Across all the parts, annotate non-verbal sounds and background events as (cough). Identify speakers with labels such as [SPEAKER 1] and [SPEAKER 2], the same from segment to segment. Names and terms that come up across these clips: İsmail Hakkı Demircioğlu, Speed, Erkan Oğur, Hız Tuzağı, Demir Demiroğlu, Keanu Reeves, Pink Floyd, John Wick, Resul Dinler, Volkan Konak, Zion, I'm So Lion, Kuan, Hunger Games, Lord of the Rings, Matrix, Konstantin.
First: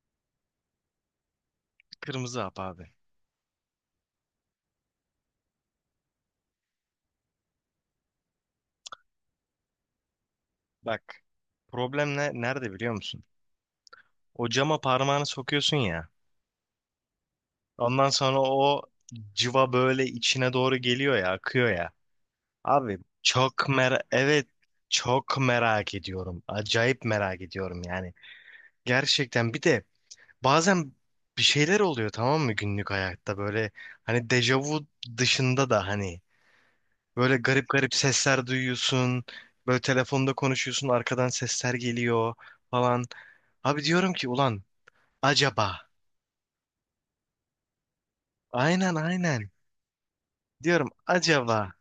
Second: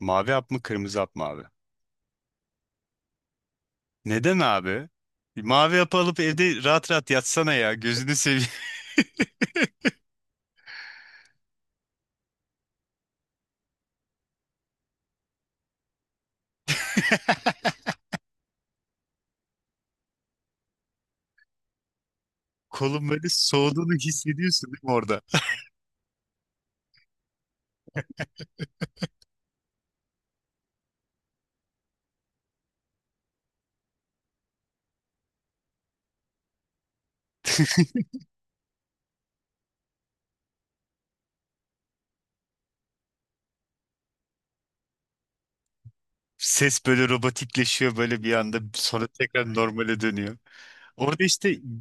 [SPEAKER 1] Mavi hap mı kırmızı hap mı abi?
[SPEAKER 2] Kırmızı hap abi.
[SPEAKER 1] Neden abi? Mavi hap alıp evde rahat rahat yatsana ya. Gözünü seveyim. (laughs)
[SPEAKER 2] Bak, problem ne, nerede biliyor musun? O cama parmağını sokuyorsun ya. Ondan sonra o cıva böyle içine doğru geliyor ya, akıyor ya. Abi
[SPEAKER 1] Kolun böyle
[SPEAKER 2] çok
[SPEAKER 1] soğuduğunu
[SPEAKER 2] evet,
[SPEAKER 1] hissediyorsun değil mi orada?
[SPEAKER 2] çok merak ediyorum. Acayip merak ediyorum yani. Gerçekten bir de bazen bir şeyler oluyor, tamam mı, günlük hayatta böyle, hani dejavu dışında da, hani böyle garip garip sesler duyuyorsun. Böyle telefonda konuşuyorsun, arkadan sesler geliyor falan. Abi diyorum ki ulan, acaba.
[SPEAKER 1] Ses böyle robotikleşiyor böyle bir anda,
[SPEAKER 2] Aynen,
[SPEAKER 1] sonra
[SPEAKER 2] aynen.
[SPEAKER 1] tekrar normale dönüyor.
[SPEAKER 2] Diyorum
[SPEAKER 1] Orada işte
[SPEAKER 2] acaba.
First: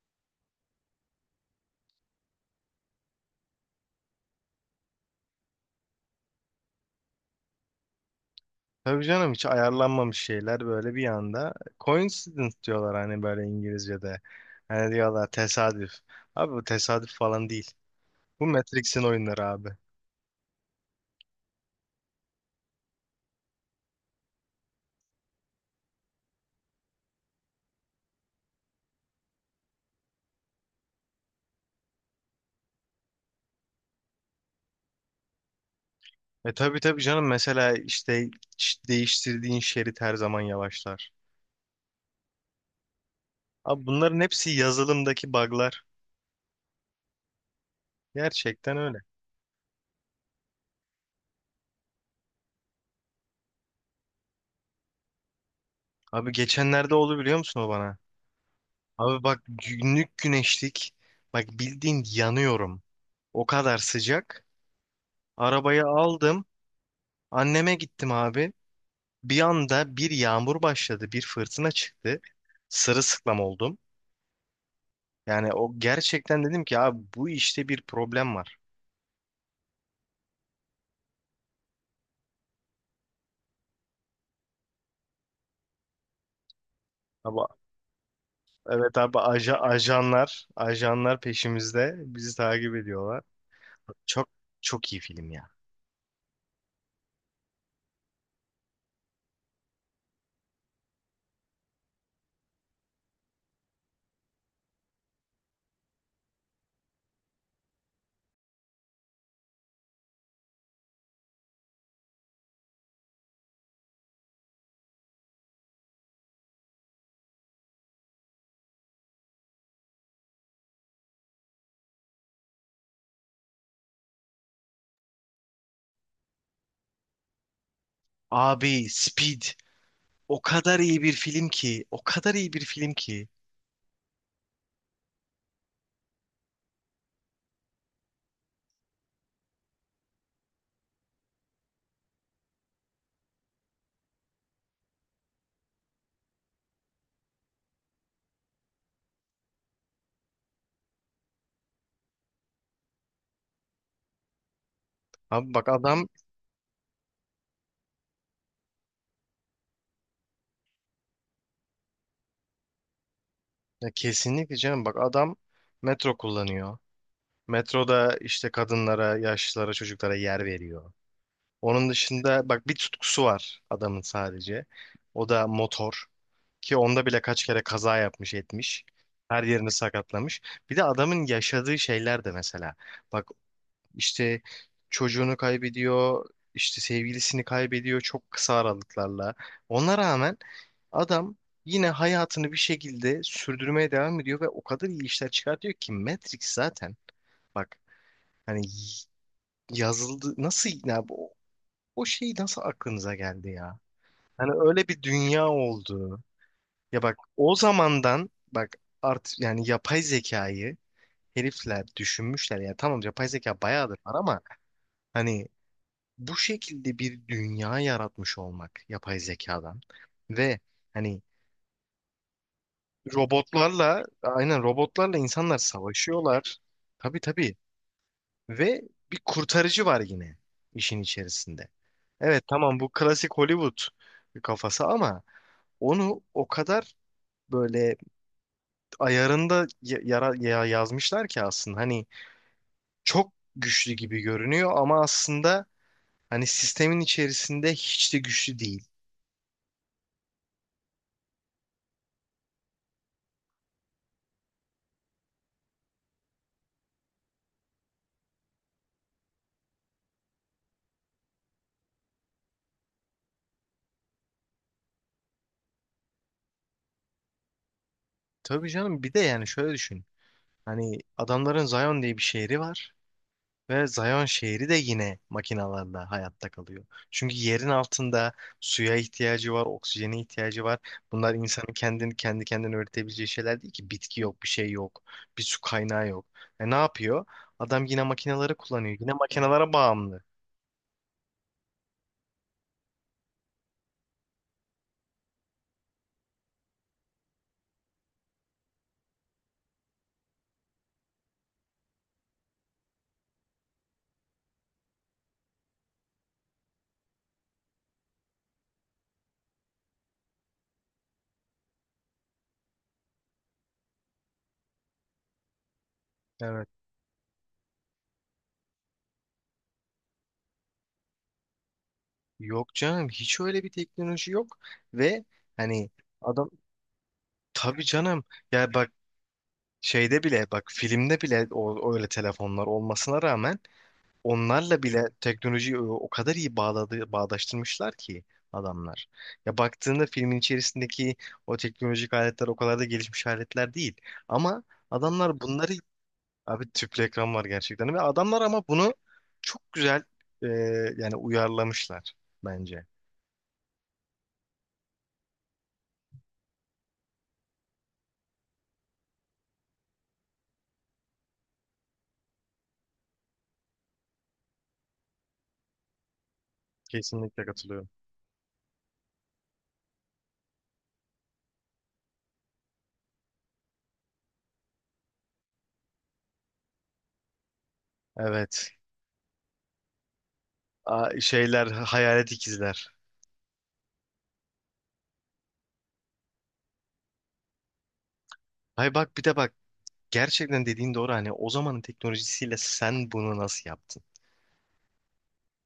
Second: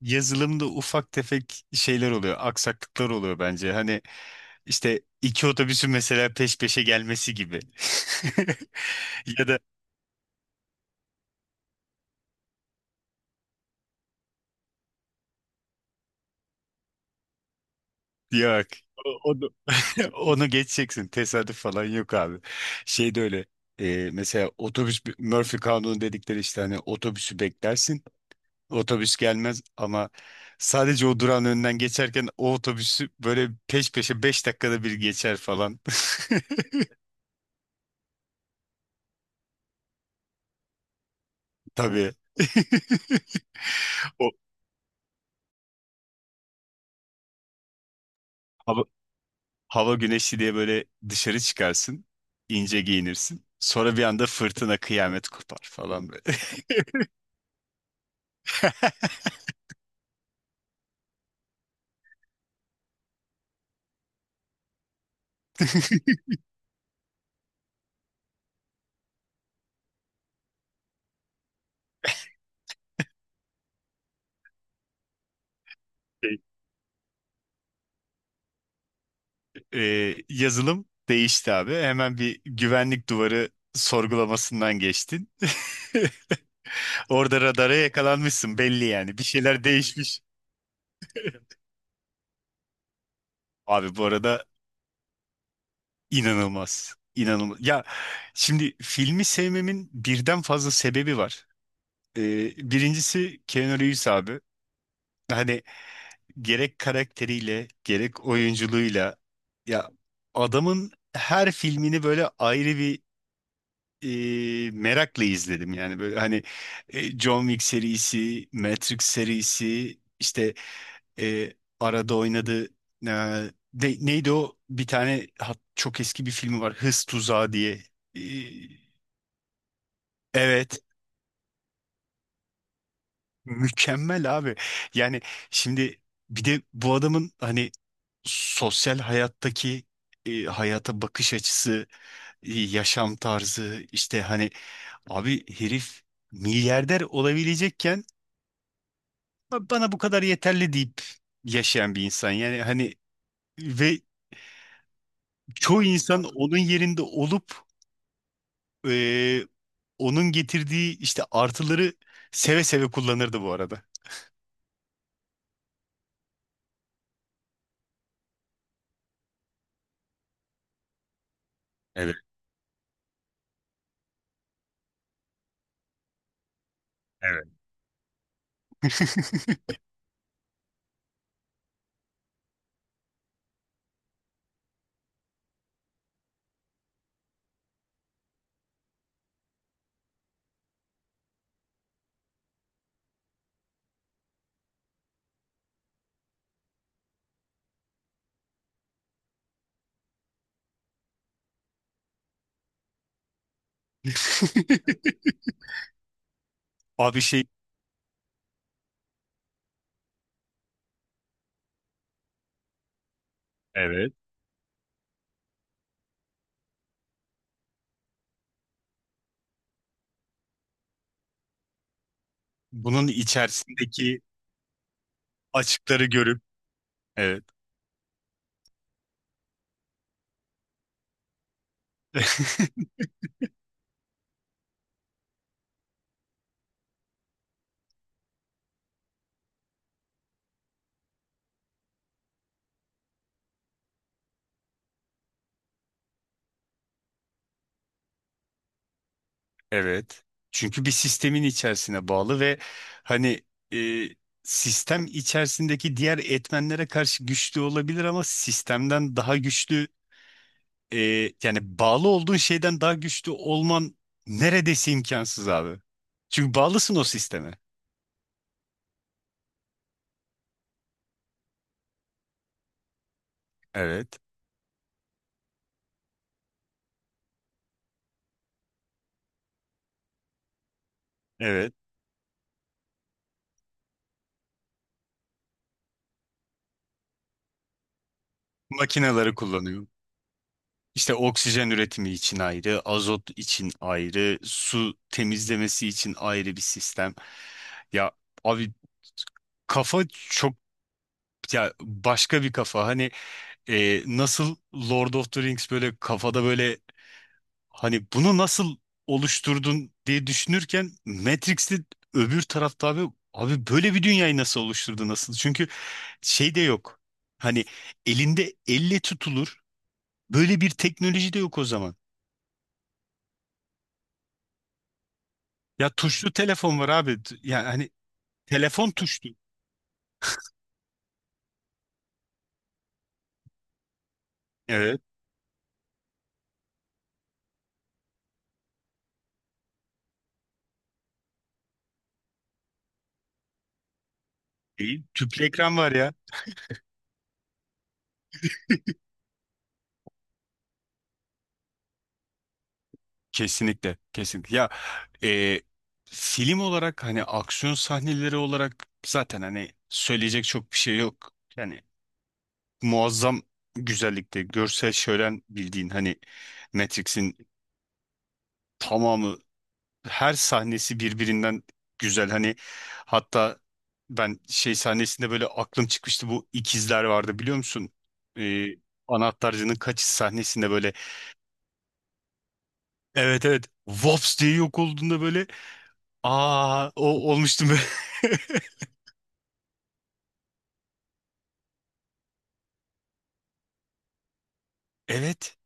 [SPEAKER 1] yazılımda ufak tefek şeyler oluyor, aksaklıklar oluyor bence. Hani işte iki otobüsün mesela peş peşe gelmesi gibi. (laughs)
[SPEAKER 2] Tabii canım,
[SPEAKER 1] Ya
[SPEAKER 2] hiç
[SPEAKER 1] da.
[SPEAKER 2] ayarlanmamış şeyler böyle bir anda. Coincidence diyorlar hani, böyle İngilizce'de. Hani diyorlar tesadüf. Abi, bu tesadüf falan değil. Bu
[SPEAKER 1] Yok.
[SPEAKER 2] Matrix'in oyunları
[SPEAKER 1] Onu,
[SPEAKER 2] abi.
[SPEAKER 1] (laughs) onu geçeceksin. Tesadüf falan yok abi. Şey de öyle. Mesela otobüs Murphy kanunu dedikleri, işte hani otobüsü beklersin. Otobüs gelmez ama sadece o durağın önünden geçerken o otobüsü böyle peş peşe 5 dakikada bir geçer falan.
[SPEAKER 2] E tabii tabii canım, mesela işte değiştirdiğin şerit her zaman yavaşlar.
[SPEAKER 1] (laughs) Tabii. (laughs)
[SPEAKER 2] Abi, bunların
[SPEAKER 1] O
[SPEAKER 2] hepsi yazılımdaki bug'lar. Gerçekten
[SPEAKER 1] hava,
[SPEAKER 2] öyle.
[SPEAKER 1] hava güneşli diye böyle dışarı çıkarsın. İnce giyinirsin. Sonra bir anda fırtına kıyamet kopar falan böyle.
[SPEAKER 2] Abi, geçenlerde oldu biliyor musun o bana? Abi bak, günlük güneşlik. Bak, bildiğin yanıyorum. O kadar sıcak. Arabayı aldım. Anneme gittim abi. Bir anda bir yağmur başladı. Bir fırtına çıktı. Sırılsıklam oldum. Yani o gerçekten,
[SPEAKER 1] (laughs)
[SPEAKER 2] dedim ki abi bu işte, bir problem var.
[SPEAKER 1] Yazılım değişti abi. Hemen bir güvenlik duvarı sorgulamasından geçtin. (laughs)
[SPEAKER 2] Abi,
[SPEAKER 1] Orada radara yakalanmışsın belli
[SPEAKER 2] evet
[SPEAKER 1] yani.
[SPEAKER 2] abi,
[SPEAKER 1] Bir şeyler değişmiş.
[SPEAKER 2] ajanlar ajanlar peşimizde. Bizi takip ediyorlar.
[SPEAKER 1] Abi bu
[SPEAKER 2] Çok
[SPEAKER 1] arada
[SPEAKER 2] çok iyi film ya.
[SPEAKER 1] inanılmaz. İnanılmaz. Ya şimdi, filmi sevmemin birden fazla sebebi var. Birincisi Keanu Reeves abi. Hani gerek karakteriyle gerek oyunculuğuyla, ya, adamın her filmini böyle ayrı bir merakla izledim yani, böyle hani John Wick serisi, Matrix serisi, işte e, arada oynadı. E, de- neydi o bir tane çok eski bir filmi var, Hız Tuzağı diye. E,
[SPEAKER 2] Abi, Speed o
[SPEAKER 1] evet
[SPEAKER 2] kadar iyi bir film ki. O kadar iyi bir film ki.
[SPEAKER 1] mükemmel abi, yani şimdi bir de bu adamın hani sosyal hayattaki hayata bakış açısı, yaşam tarzı işte, hani abi, herif milyarder olabilecekken bana bu kadar yeterli deyip yaşayan bir insan. Yani hani, ve
[SPEAKER 2] Abi bak
[SPEAKER 1] çoğu
[SPEAKER 2] adam
[SPEAKER 1] insan onun yerinde olup e, onun getirdiği işte artıları seve seve kullanırdı bu arada.
[SPEAKER 2] ya kesinlikle canım, bak adam metro kullanıyor. Metroda işte kadınlara, yaşlılara, çocuklara yer veriyor. Onun dışında bak, bir tutkusu var adamın sadece. O da motor, ki onda bile kaç kere kaza yapmış etmiş. Her
[SPEAKER 1] (laughs)
[SPEAKER 2] yerini sakatlamış. Bir de adamın yaşadığı şeyler de mesela. Bak işte çocuğunu kaybediyor, işte sevgilisini kaybediyor çok kısa aralıklarla. Ona rağmen adam yine hayatını bir şekilde sürdürmeye devam ediyor ve o kadar iyi işler çıkartıyor ki Matrix zaten, bak, hani yazıldı nasıl ya bu, o şey nasıl aklınıza geldi ya? Hani öyle bir dünya oldu. Ya bak,
[SPEAKER 1] Abi şey,
[SPEAKER 2] o zamandan bak, yani yapay zekayı herifler düşünmüşler ya, tamam, yapay zeka bayağıdır var, ama hani bu şekilde bir dünya yaratmış olmak yapay zekadan ve hani
[SPEAKER 1] bunun
[SPEAKER 2] robotlarla,
[SPEAKER 1] içerisindeki
[SPEAKER 2] aynen, robotlarla insanlar
[SPEAKER 1] açıkları görüp,
[SPEAKER 2] savaşıyorlar. Tabii
[SPEAKER 1] evet.
[SPEAKER 2] tabii, ve bir kurtarıcı var yine işin içerisinde. Evet tamam, bu
[SPEAKER 1] (laughs)
[SPEAKER 2] klasik Hollywood kafası, ama onu o kadar böyle ayarında yazmışlar ki, aslında hani çok güçlü gibi görünüyor ama aslında hani sistemin içerisinde hiç de güçlü değil.
[SPEAKER 1] Evet. Çünkü bir sistemin içerisine bağlı ve hani, e, sistem içerisindeki diğer etmenlere karşı güçlü olabilir ama sistemden daha güçlü, e, yani bağlı olduğun şeyden daha güçlü olman neredeyse imkansız abi. Çünkü bağlısın o sisteme.
[SPEAKER 2] Tabii canım, bir de yani şöyle düşün. Hani adamların Zion diye bir şehri var ve
[SPEAKER 1] Evet.
[SPEAKER 2] Zion şehri de yine makinalarla hayatta kalıyor. Çünkü yerin altında suya ihtiyacı var, oksijene ihtiyacı var. Bunlar insanın
[SPEAKER 1] Evet.
[SPEAKER 2] kendini kendi kendine üretebileceği şeyler değil ki. Bitki yok, bir şey yok, bir su kaynağı yok. E ne yapıyor? Adam yine makinaları kullanıyor. Yine
[SPEAKER 1] Makineleri
[SPEAKER 2] makinalara
[SPEAKER 1] kullanıyor.
[SPEAKER 2] bağımlı.
[SPEAKER 1] İşte oksijen üretimi için ayrı, azot için ayrı, su temizlemesi için ayrı bir sistem. Ya abi, kafa çok, ya, başka bir kafa. Hani nasıl Lord of the Rings böyle kafada böyle, hani bunu nasıl oluşturdun diye düşünürken Matrix'te öbür tarafta, abi, abi, böyle bir dünyayı nasıl oluşturdu, nasıl? Çünkü şey de
[SPEAKER 2] Evet.
[SPEAKER 1] yok. Hani elinde elle tutulur böyle bir teknoloji de yok o zaman.
[SPEAKER 2] Yok canım, hiç öyle bir teknoloji yok ve hani
[SPEAKER 1] Ya tuşlu
[SPEAKER 2] adam,
[SPEAKER 1] telefon var abi. Yani
[SPEAKER 2] tabii
[SPEAKER 1] hani,
[SPEAKER 2] canım, ya
[SPEAKER 1] telefon
[SPEAKER 2] bak,
[SPEAKER 1] tuşlu.
[SPEAKER 2] şeyde bile, bak, filmde bile, o, öyle telefonlar olmasına rağmen onlarla
[SPEAKER 1] Evet,
[SPEAKER 2] bile teknolojiyi o kadar iyi bağladı, bağdaştırmışlar ki adamlar. Ya baktığında filmin içerisindeki o teknolojik aletler o kadar da gelişmiş aletler değil. Ama
[SPEAKER 1] değil.
[SPEAKER 2] adamlar
[SPEAKER 1] Tüplü
[SPEAKER 2] bunları,
[SPEAKER 1] ekran var ya.
[SPEAKER 2] abi tüplü ekran var gerçekten, ve adamlar ama bunu çok güzel, e, yani, uyarlamışlar bence.
[SPEAKER 1] Kesinlikle. Kesinlikle. Ya e, film olarak, hani aksiyon sahneleri olarak, zaten hani söyleyecek çok bir şey yok. Yani muazzam güzellikte görsel şölen, bildiğin hani Matrix'in
[SPEAKER 2] Kesinlikle katılıyorum.
[SPEAKER 1] tamamı, her sahnesi birbirinden güzel hani, hatta ben şey sahnesinde böyle aklım çıkmıştı, bu ikizler vardı biliyor musun? Ee,
[SPEAKER 2] Evet.
[SPEAKER 1] anahtarcının kaçış sahnesinde böyle,
[SPEAKER 2] Şeyler, hayalet ikizler.
[SPEAKER 1] evet evet, Vops diye yok olduğunda böyle, aa, o olmuştum böyle. (laughs)
[SPEAKER 2] Hay bak, bir de bak, gerçekten dediğin doğru, hani o zamanın teknolojisiyle sen bunu nasıl yaptın?
[SPEAKER 1] Evet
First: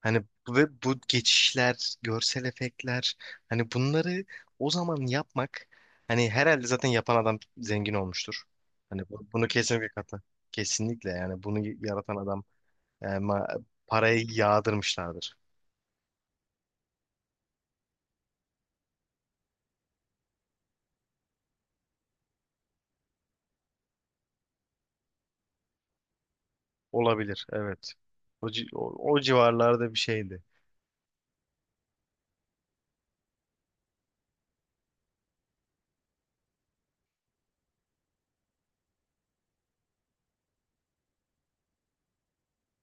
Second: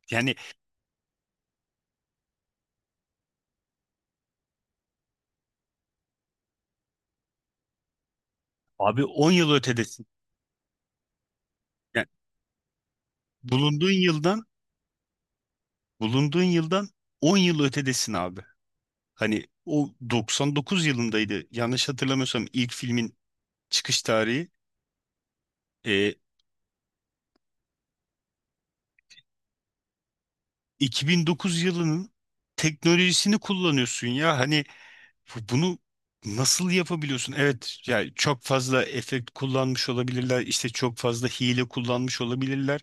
[SPEAKER 2] Hani
[SPEAKER 1] yani,
[SPEAKER 2] ve bu geçişler, görsel efektler, hani bunları o zaman yapmak, hani herhalde zaten yapan adam zengin olmuştur. Hani
[SPEAKER 1] abi on
[SPEAKER 2] bunu
[SPEAKER 1] yıl
[SPEAKER 2] kesinlikle
[SPEAKER 1] ötedesin.
[SPEAKER 2] katla. Kesinlikle, yani bunu
[SPEAKER 1] Yani
[SPEAKER 2] yaratan adam,
[SPEAKER 1] bulunduğun
[SPEAKER 2] parayı
[SPEAKER 1] yıldan
[SPEAKER 2] yağdırmışlardır.
[SPEAKER 1] bulunduğun yıldan 10 yıl ötedesin abi. Hani o 99 yılındaydı, yanlış hatırlamıyorsam ilk filmin çıkış tarihi. E,
[SPEAKER 2] Olabilir, evet. O civarlarda bir şeydi.
[SPEAKER 1] 2009 yılının teknolojisini kullanıyorsun ya. Hani bunu nasıl yapabiliyorsun? Evet, yani çok fazla efekt kullanmış olabilirler. İşte çok fazla hile kullanmış olabilirler.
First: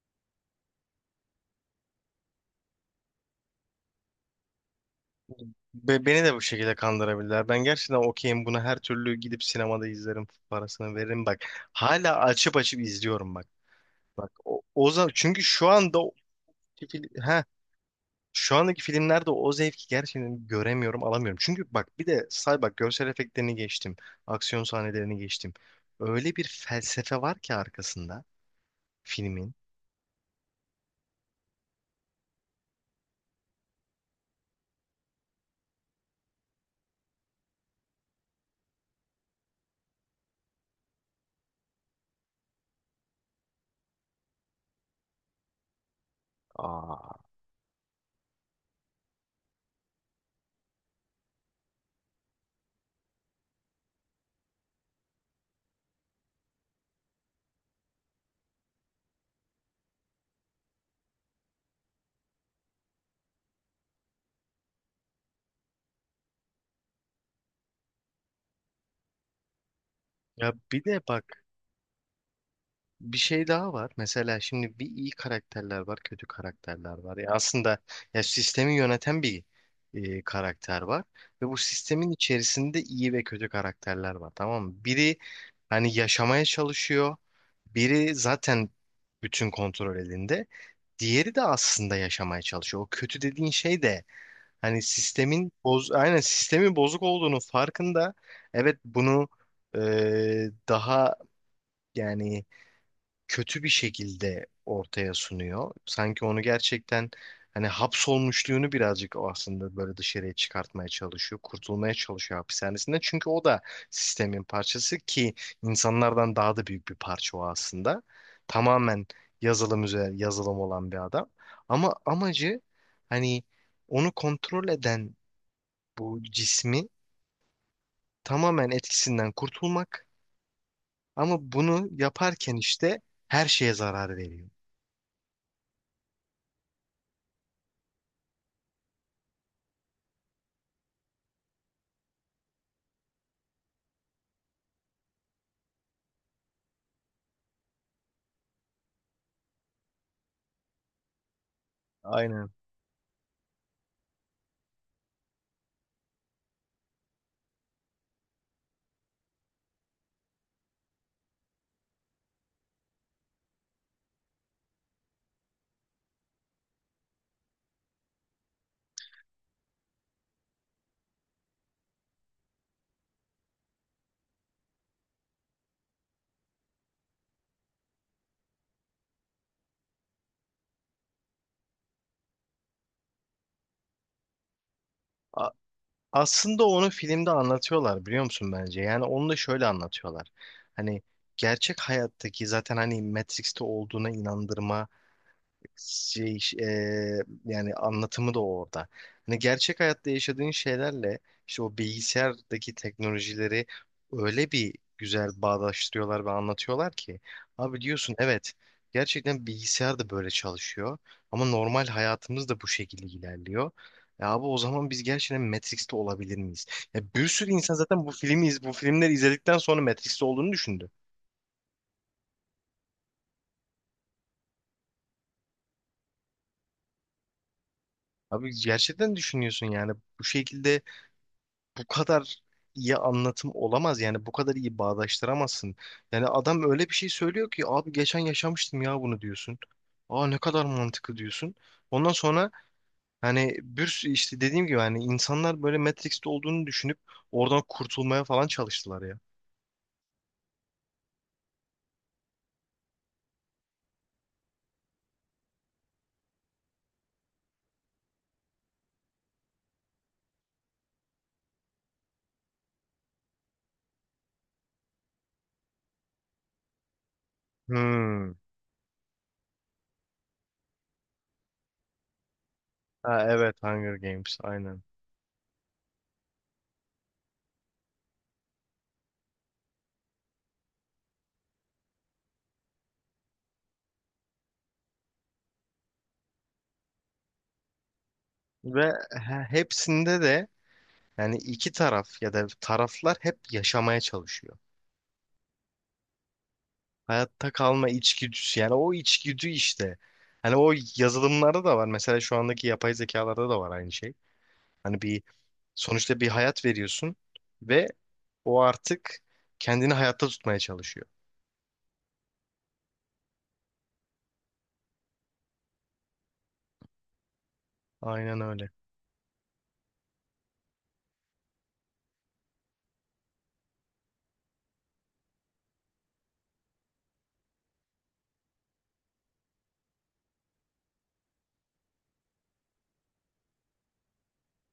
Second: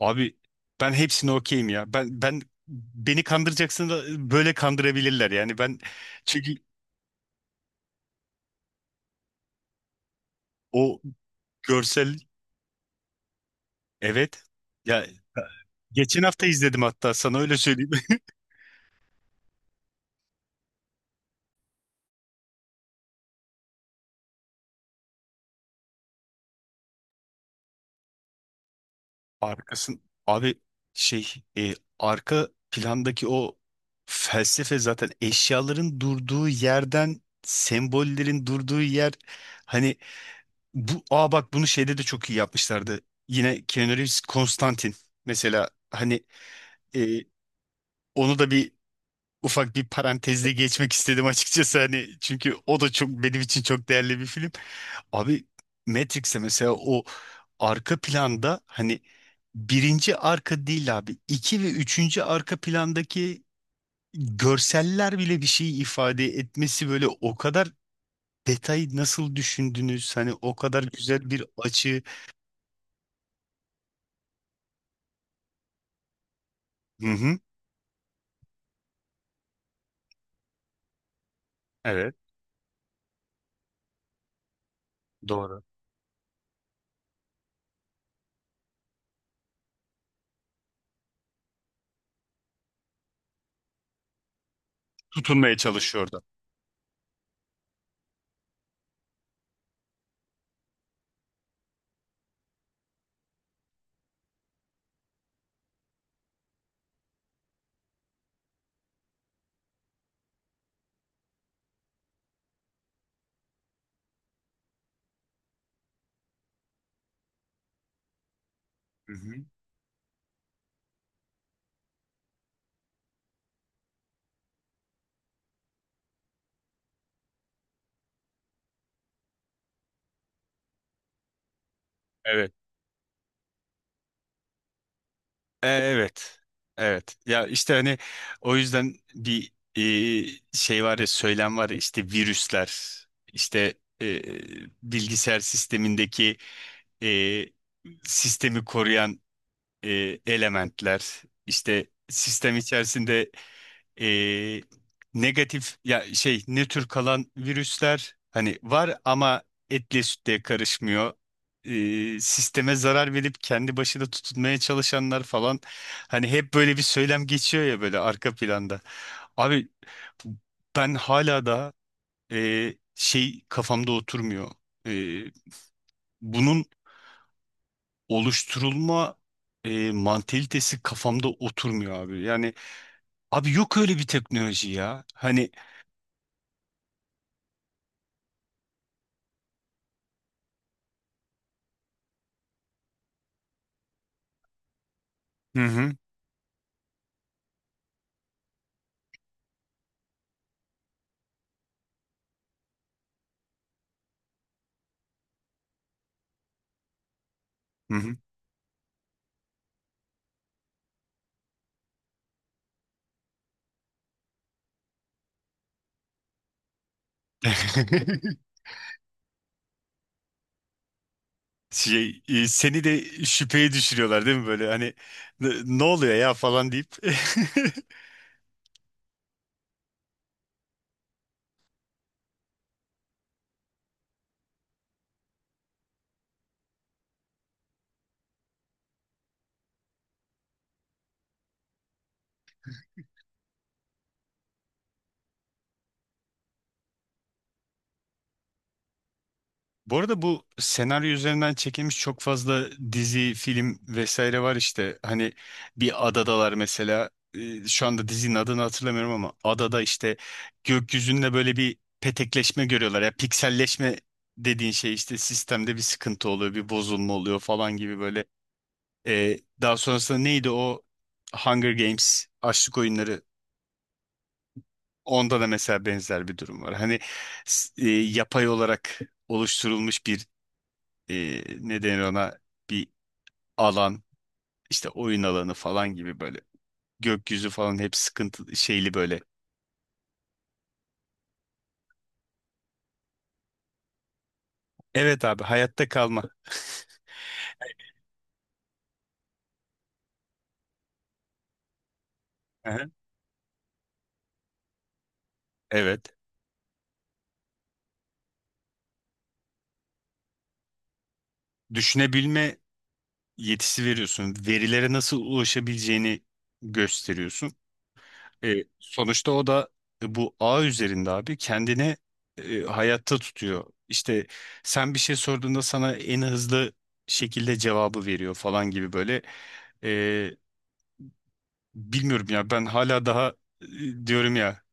[SPEAKER 1] Abi ben hepsine okeyim ya. Ben beni kandıracaksın, da böyle kandırabilirler yani. Ben,
[SPEAKER 2] Beni de bu
[SPEAKER 1] çünkü
[SPEAKER 2] şekilde kandırabilirler. Ben gerçekten okeyim buna, her türlü gidip sinemada izlerim, parasını
[SPEAKER 1] o
[SPEAKER 2] veririm bak.
[SPEAKER 1] görsel,
[SPEAKER 2] Hala açıp açıp izliyorum bak. Bak
[SPEAKER 1] evet.
[SPEAKER 2] o, o
[SPEAKER 1] Ya,
[SPEAKER 2] zaman çünkü şu anda
[SPEAKER 1] geçen hafta izledim
[SPEAKER 2] He.
[SPEAKER 1] hatta, sana öyle söyleyeyim.
[SPEAKER 2] Şu andaki filmlerde o zevki gerçekten göremiyorum, alamıyorum. Çünkü bak, bir de say bak, görsel efektlerini geçtim. Aksiyon sahnelerini geçtim. Öyle bir felsefe var ki arkasında
[SPEAKER 1] (laughs)
[SPEAKER 2] filmin.
[SPEAKER 1] Arkasın abi, şey arka plandaki o felsefe, zaten eşyaların durduğu yerden sembollerin durduğu yer, hani bu, aa bak, bunu şeyde de çok iyi yapmışlardı. Yine Keanu Reeves Konstantin mesela, hani e,
[SPEAKER 2] Aa.
[SPEAKER 1] onu da bir ufak bir parantezle geçmek istedim açıkçası, hani çünkü o da çok benim için çok değerli bir film. Abi Matrix'e mesela, o arka planda hani, birinci arka değil abi, iki ve üçüncü arka plandaki görseller bile bir şey ifade etmesi, böyle o kadar detayı nasıl düşündünüz hani,
[SPEAKER 2] Ya
[SPEAKER 1] o kadar
[SPEAKER 2] bir de bak,
[SPEAKER 1] güzel bir açı.
[SPEAKER 2] bir şey daha var. Mesela şimdi bir iyi karakterler var, kötü karakterler
[SPEAKER 1] Hı
[SPEAKER 2] var. Ya
[SPEAKER 1] hı.
[SPEAKER 2] aslında, ya sistemi yöneten bir, karakter var ve bu sistemin
[SPEAKER 1] Evet,
[SPEAKER 2] içerisinde iyi ve kötü karakterler var. Tamam mı? Biri
[SPEAKER 1] doğru.
[SPEAKER 2] hani yaşamaya çalışıyor. Biri zaten, bütün kontrol elinde. Diğeri de aslında yaşamaya çalışıyor. O kötü dediğin şey de, hani sistemin
[SPEAKER 1] Tutunmaya
[SPEAKER 2] boz,
[SPEAKER 1] çalışıyor
[SPEAKER 2] aynen
[SPEAKER 1] orada.
[SPEAKER 2] sistemin bozuk olduğunu farkında. Evet, bunu, e, daha, yani kötü bir şekilde ortaya sunuyor. Sanki onu gerçekten, hani hapsolmuşluğunu birazcık, o aslında böyle dışarıya çıkartmaya çalışıyor. Kurtulmaya çalışıyor hapishanesinden. Çünkü o da sistemin parçası, ki insanlardan daha da büyük bir parça o aslında. Tamamen
[SPEAKER 1] Hı hı.
[SPEAKER 2] yazılım üzerine yazılım olan bir adam. Ama amacı, hani onu kontrol eden bu cismi tamamen etkisinden kurtulmak. Ama bunu
[SPEAKER 1] Evet.
[SPEAKER 2] yaparken işte her şeye zarar veriyor.
[SPEAKER 1] Evet. Evet. Ya işte hani o yüzden bir şey var ya, söylem var ya, işte virüsler, işte e, bilgisayar sistemindeki e, sistemi koruyan e, elementler, işte
[SPEAKER 2] Aynen.
[SPEAKER 1] sistem içerisinde e, negatif ya şey, nötr kalan virüsler hani var ama etle sütle karışmıyor. Sisteme zarar verip kendi başına tutunmaya çalışanlar falan, hani hep böyle bir söylem geçiyor ya böyle arka planda. Abi ben hala da şey kafamda oturmuyor. E, bunun oluşturulma mantalitesi kafamda oturmuyor abi. Yani abi, yok öyle bir teknoloji ya. Hani.
[SPEAKER 2] Aslında onu filmde anlatıyorlar biliyor musun, bence? Yani onu da şöyle anlatıyorlar. Hani gerçek hayattaki, zaten hani Matrix'te olduğuna inandırma
[SPEAKER 1] Hı hı.
[SPEAKER 2] şey, yani anlatımı da orada. Hani gerçek hayatta yaşadığın şeylerle işte o bilgisayardaki teknolojileri öyle bir güzel bağdaştırıyorlar ve anlatıyorlar ki, abi
[SPEAKER 1] Hı
[SPEAKER 2] diyorsun
[SPEAKER 1] hı.
[SPEAKER 2] evet, gerçekten bilgisayar da böyle çalışıyor ama normal hayatımız da bu şekilde ilerliyor. Ya abi, o zaman biz gerçekten Matrix'te olabilir miyiz? Ya bir sürü insan zaten bu
[SPEAKER 1] (laughs)
[SPEAKER 2] filmi bu filmleri izledikten sonra Matrix'te olduğunu düşündü.
[SPEAKER 1] Şey, seni de şüpheye düşürüyorlar değil mi, böyle hani "Ne oluyor ya" falan deyip. (laughs)
[SPEAKER 2] Abi, gerçekten düşünüyorsun yani, bu şekilde bu kadar iyi anlatım olamaz, yani bu kadar iyi bağdaştıramazsın. Yani adam öyle bir şey söylüyor ki, abi geçen yaşamıştım ya bunu diyorsun. Aa, ne kadar mantıklı diyorsun. Ondan sonra hani bir işte, dediğim gibi, hani insanlar böyle Matrix'te olduğunu düşünüp oradan kurtulmaya falan çalıştılar ya.
[SPEAKER 1] Bu arada bu senaryo üzerinden çekilmiş çok fazla dizi, film vesaire var işte. Hani bir adadalar mesela. Şu anda dizinin adını hatırlamıyorum, ama adada işte gökyüzünde böyle bir petekleşme görüyorlar. Ya, pikselleşme dediğin şey işte, sistemde bir sıkıntı oluyor, bir bozulma oluyor falan gibi böyle.
[SPEAKER 2] Hmm.
[SPEAKER 1] Daha sonrasında neydi o, Hunger Games, açlık oyunları,
[SPEAKER 2] Ha, evet, Hunger Games, aynen.
[SPEAKER 1] onda da mesela benzer bir durum var. Hani yapay olarak oluşturulmuş bir, ne denir ona, bir alan işte, oyun alanı falan gibi böyle, gökyüzü falan hep sıkıntı
[SPEAKER 2] Ve
[SPEAKER 1] şeyli böyle.
[SPEAKER 2] hepsinde de, yani iki taraf ya da taraflar hep yaşamaya çalışıyor.
[SPEAKER 1] Evet abi, hayatta kalma.
[SPEAKER 2] Hayatta kalma içgüdüsü. Yani o içgüdü işte. Hani o yazılımlarda da var. Mesela şu andaki
[SPEAKER 1] Aha.
[SPEAKER 2] yapay zekalarda da var, aynı şey. Hani bir,
[SPEAKER 1] Evet.
[SPEAKER 2] sonuçta bir hayat veriyorsun ve o artık kendini hayatta tutmaya çalışıyor.
[SPEAKER 1] Düşünebilme yetisi veriyorsun. Verilere nasıl ulaşabileceğini gösteriyorsun.
[SPEAKER 2] Aynen
[SPEAKER 1] E,
[SPEAKER 2] öyle.
[SPEAKER 1] sonuçta o da bu ağ üzerinde abi kendini hayatta tutuyor. İşte sen bir şey sorduğunda sana en hızlı şekilde cevabı veriyor falan gibi böyle. E, bilmiyorum ya, ben hala daha diyorum ya,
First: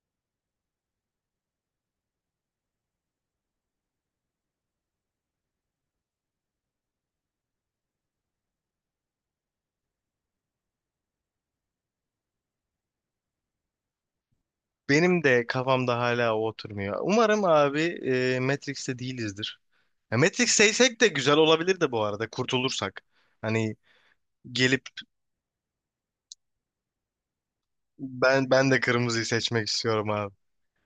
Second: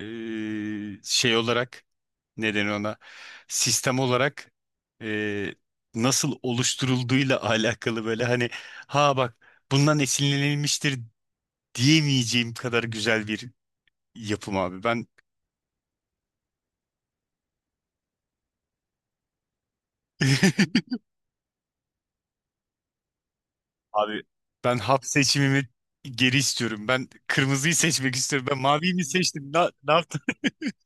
[SPEAKER 1] şey olarak, neden ona sistem olarak e, nasıl oluşturulduğuyla (laughs) alakalı, böyle hani, ha bak, bundan esinlenilmiştir diyemeyeceğim kadar güzel bir yapım abi. Ben.
[SPEAKER 2] Benim de kafamda hala o oturmuyor. Umarım abi Matrix'te değilizdir. Ya
[SPEAKER 1] (laughs)
[SPEAKER 2] Matrix'teysek de güzel olabilir de bu arada, kurtulursak. Hani
[SPEAKER 1] Abi ben
[SPEAKER 2] gelip,
[SPEAKER 1] hap seçimimi geri istiyorum. Ben kırmızıyı seçmek istiyorum.
[SPEAKER 2] ben
[SPEAKER 1] Ben
[SPEAKER 2] ben de
[SPEAKER 1] maviyi mi
[SPEAKER 2] kırmızıyı
[SPEAKER 1] seçtim?
[SPEAKER 2] seçmek
[SPEAKER 1] Ne
[SPEAKER 2] istiyorum
[SPEAKER 1] yaptım?
[SPEAKER 2] abi.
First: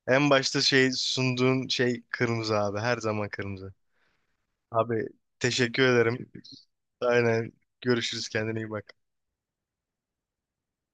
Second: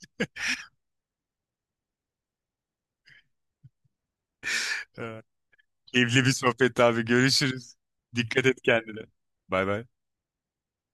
[SPEAKER 2] En başta şey sunduğun şey kırmızı abi. Her zaman kırmızı.
[SPEAKER 1] (laughs)
[SPEAKER 2] Abi,
[SPEAKER 1] Ee,
[SPEAKER 2] teşekkür
[SPEAKER 1] Keyifli
[SPEAKER 2] ederim.
[SPEAKER 1] bir sohbet abi.
[SPEAKER 2] Aynen.
[SPEAKER 1] Görüşürüz.
[SPEAKER 2] Görüşürüz.
[SPEAKER 1] Dikkat
[SPEAKER 2] Kendine
[SPEAKER 1] et
[SPEAKER 2] iyi
[SPEAKER 1] kendine.
[SPEAKER 2] bak.
[SPEAKER 1] Bay bay.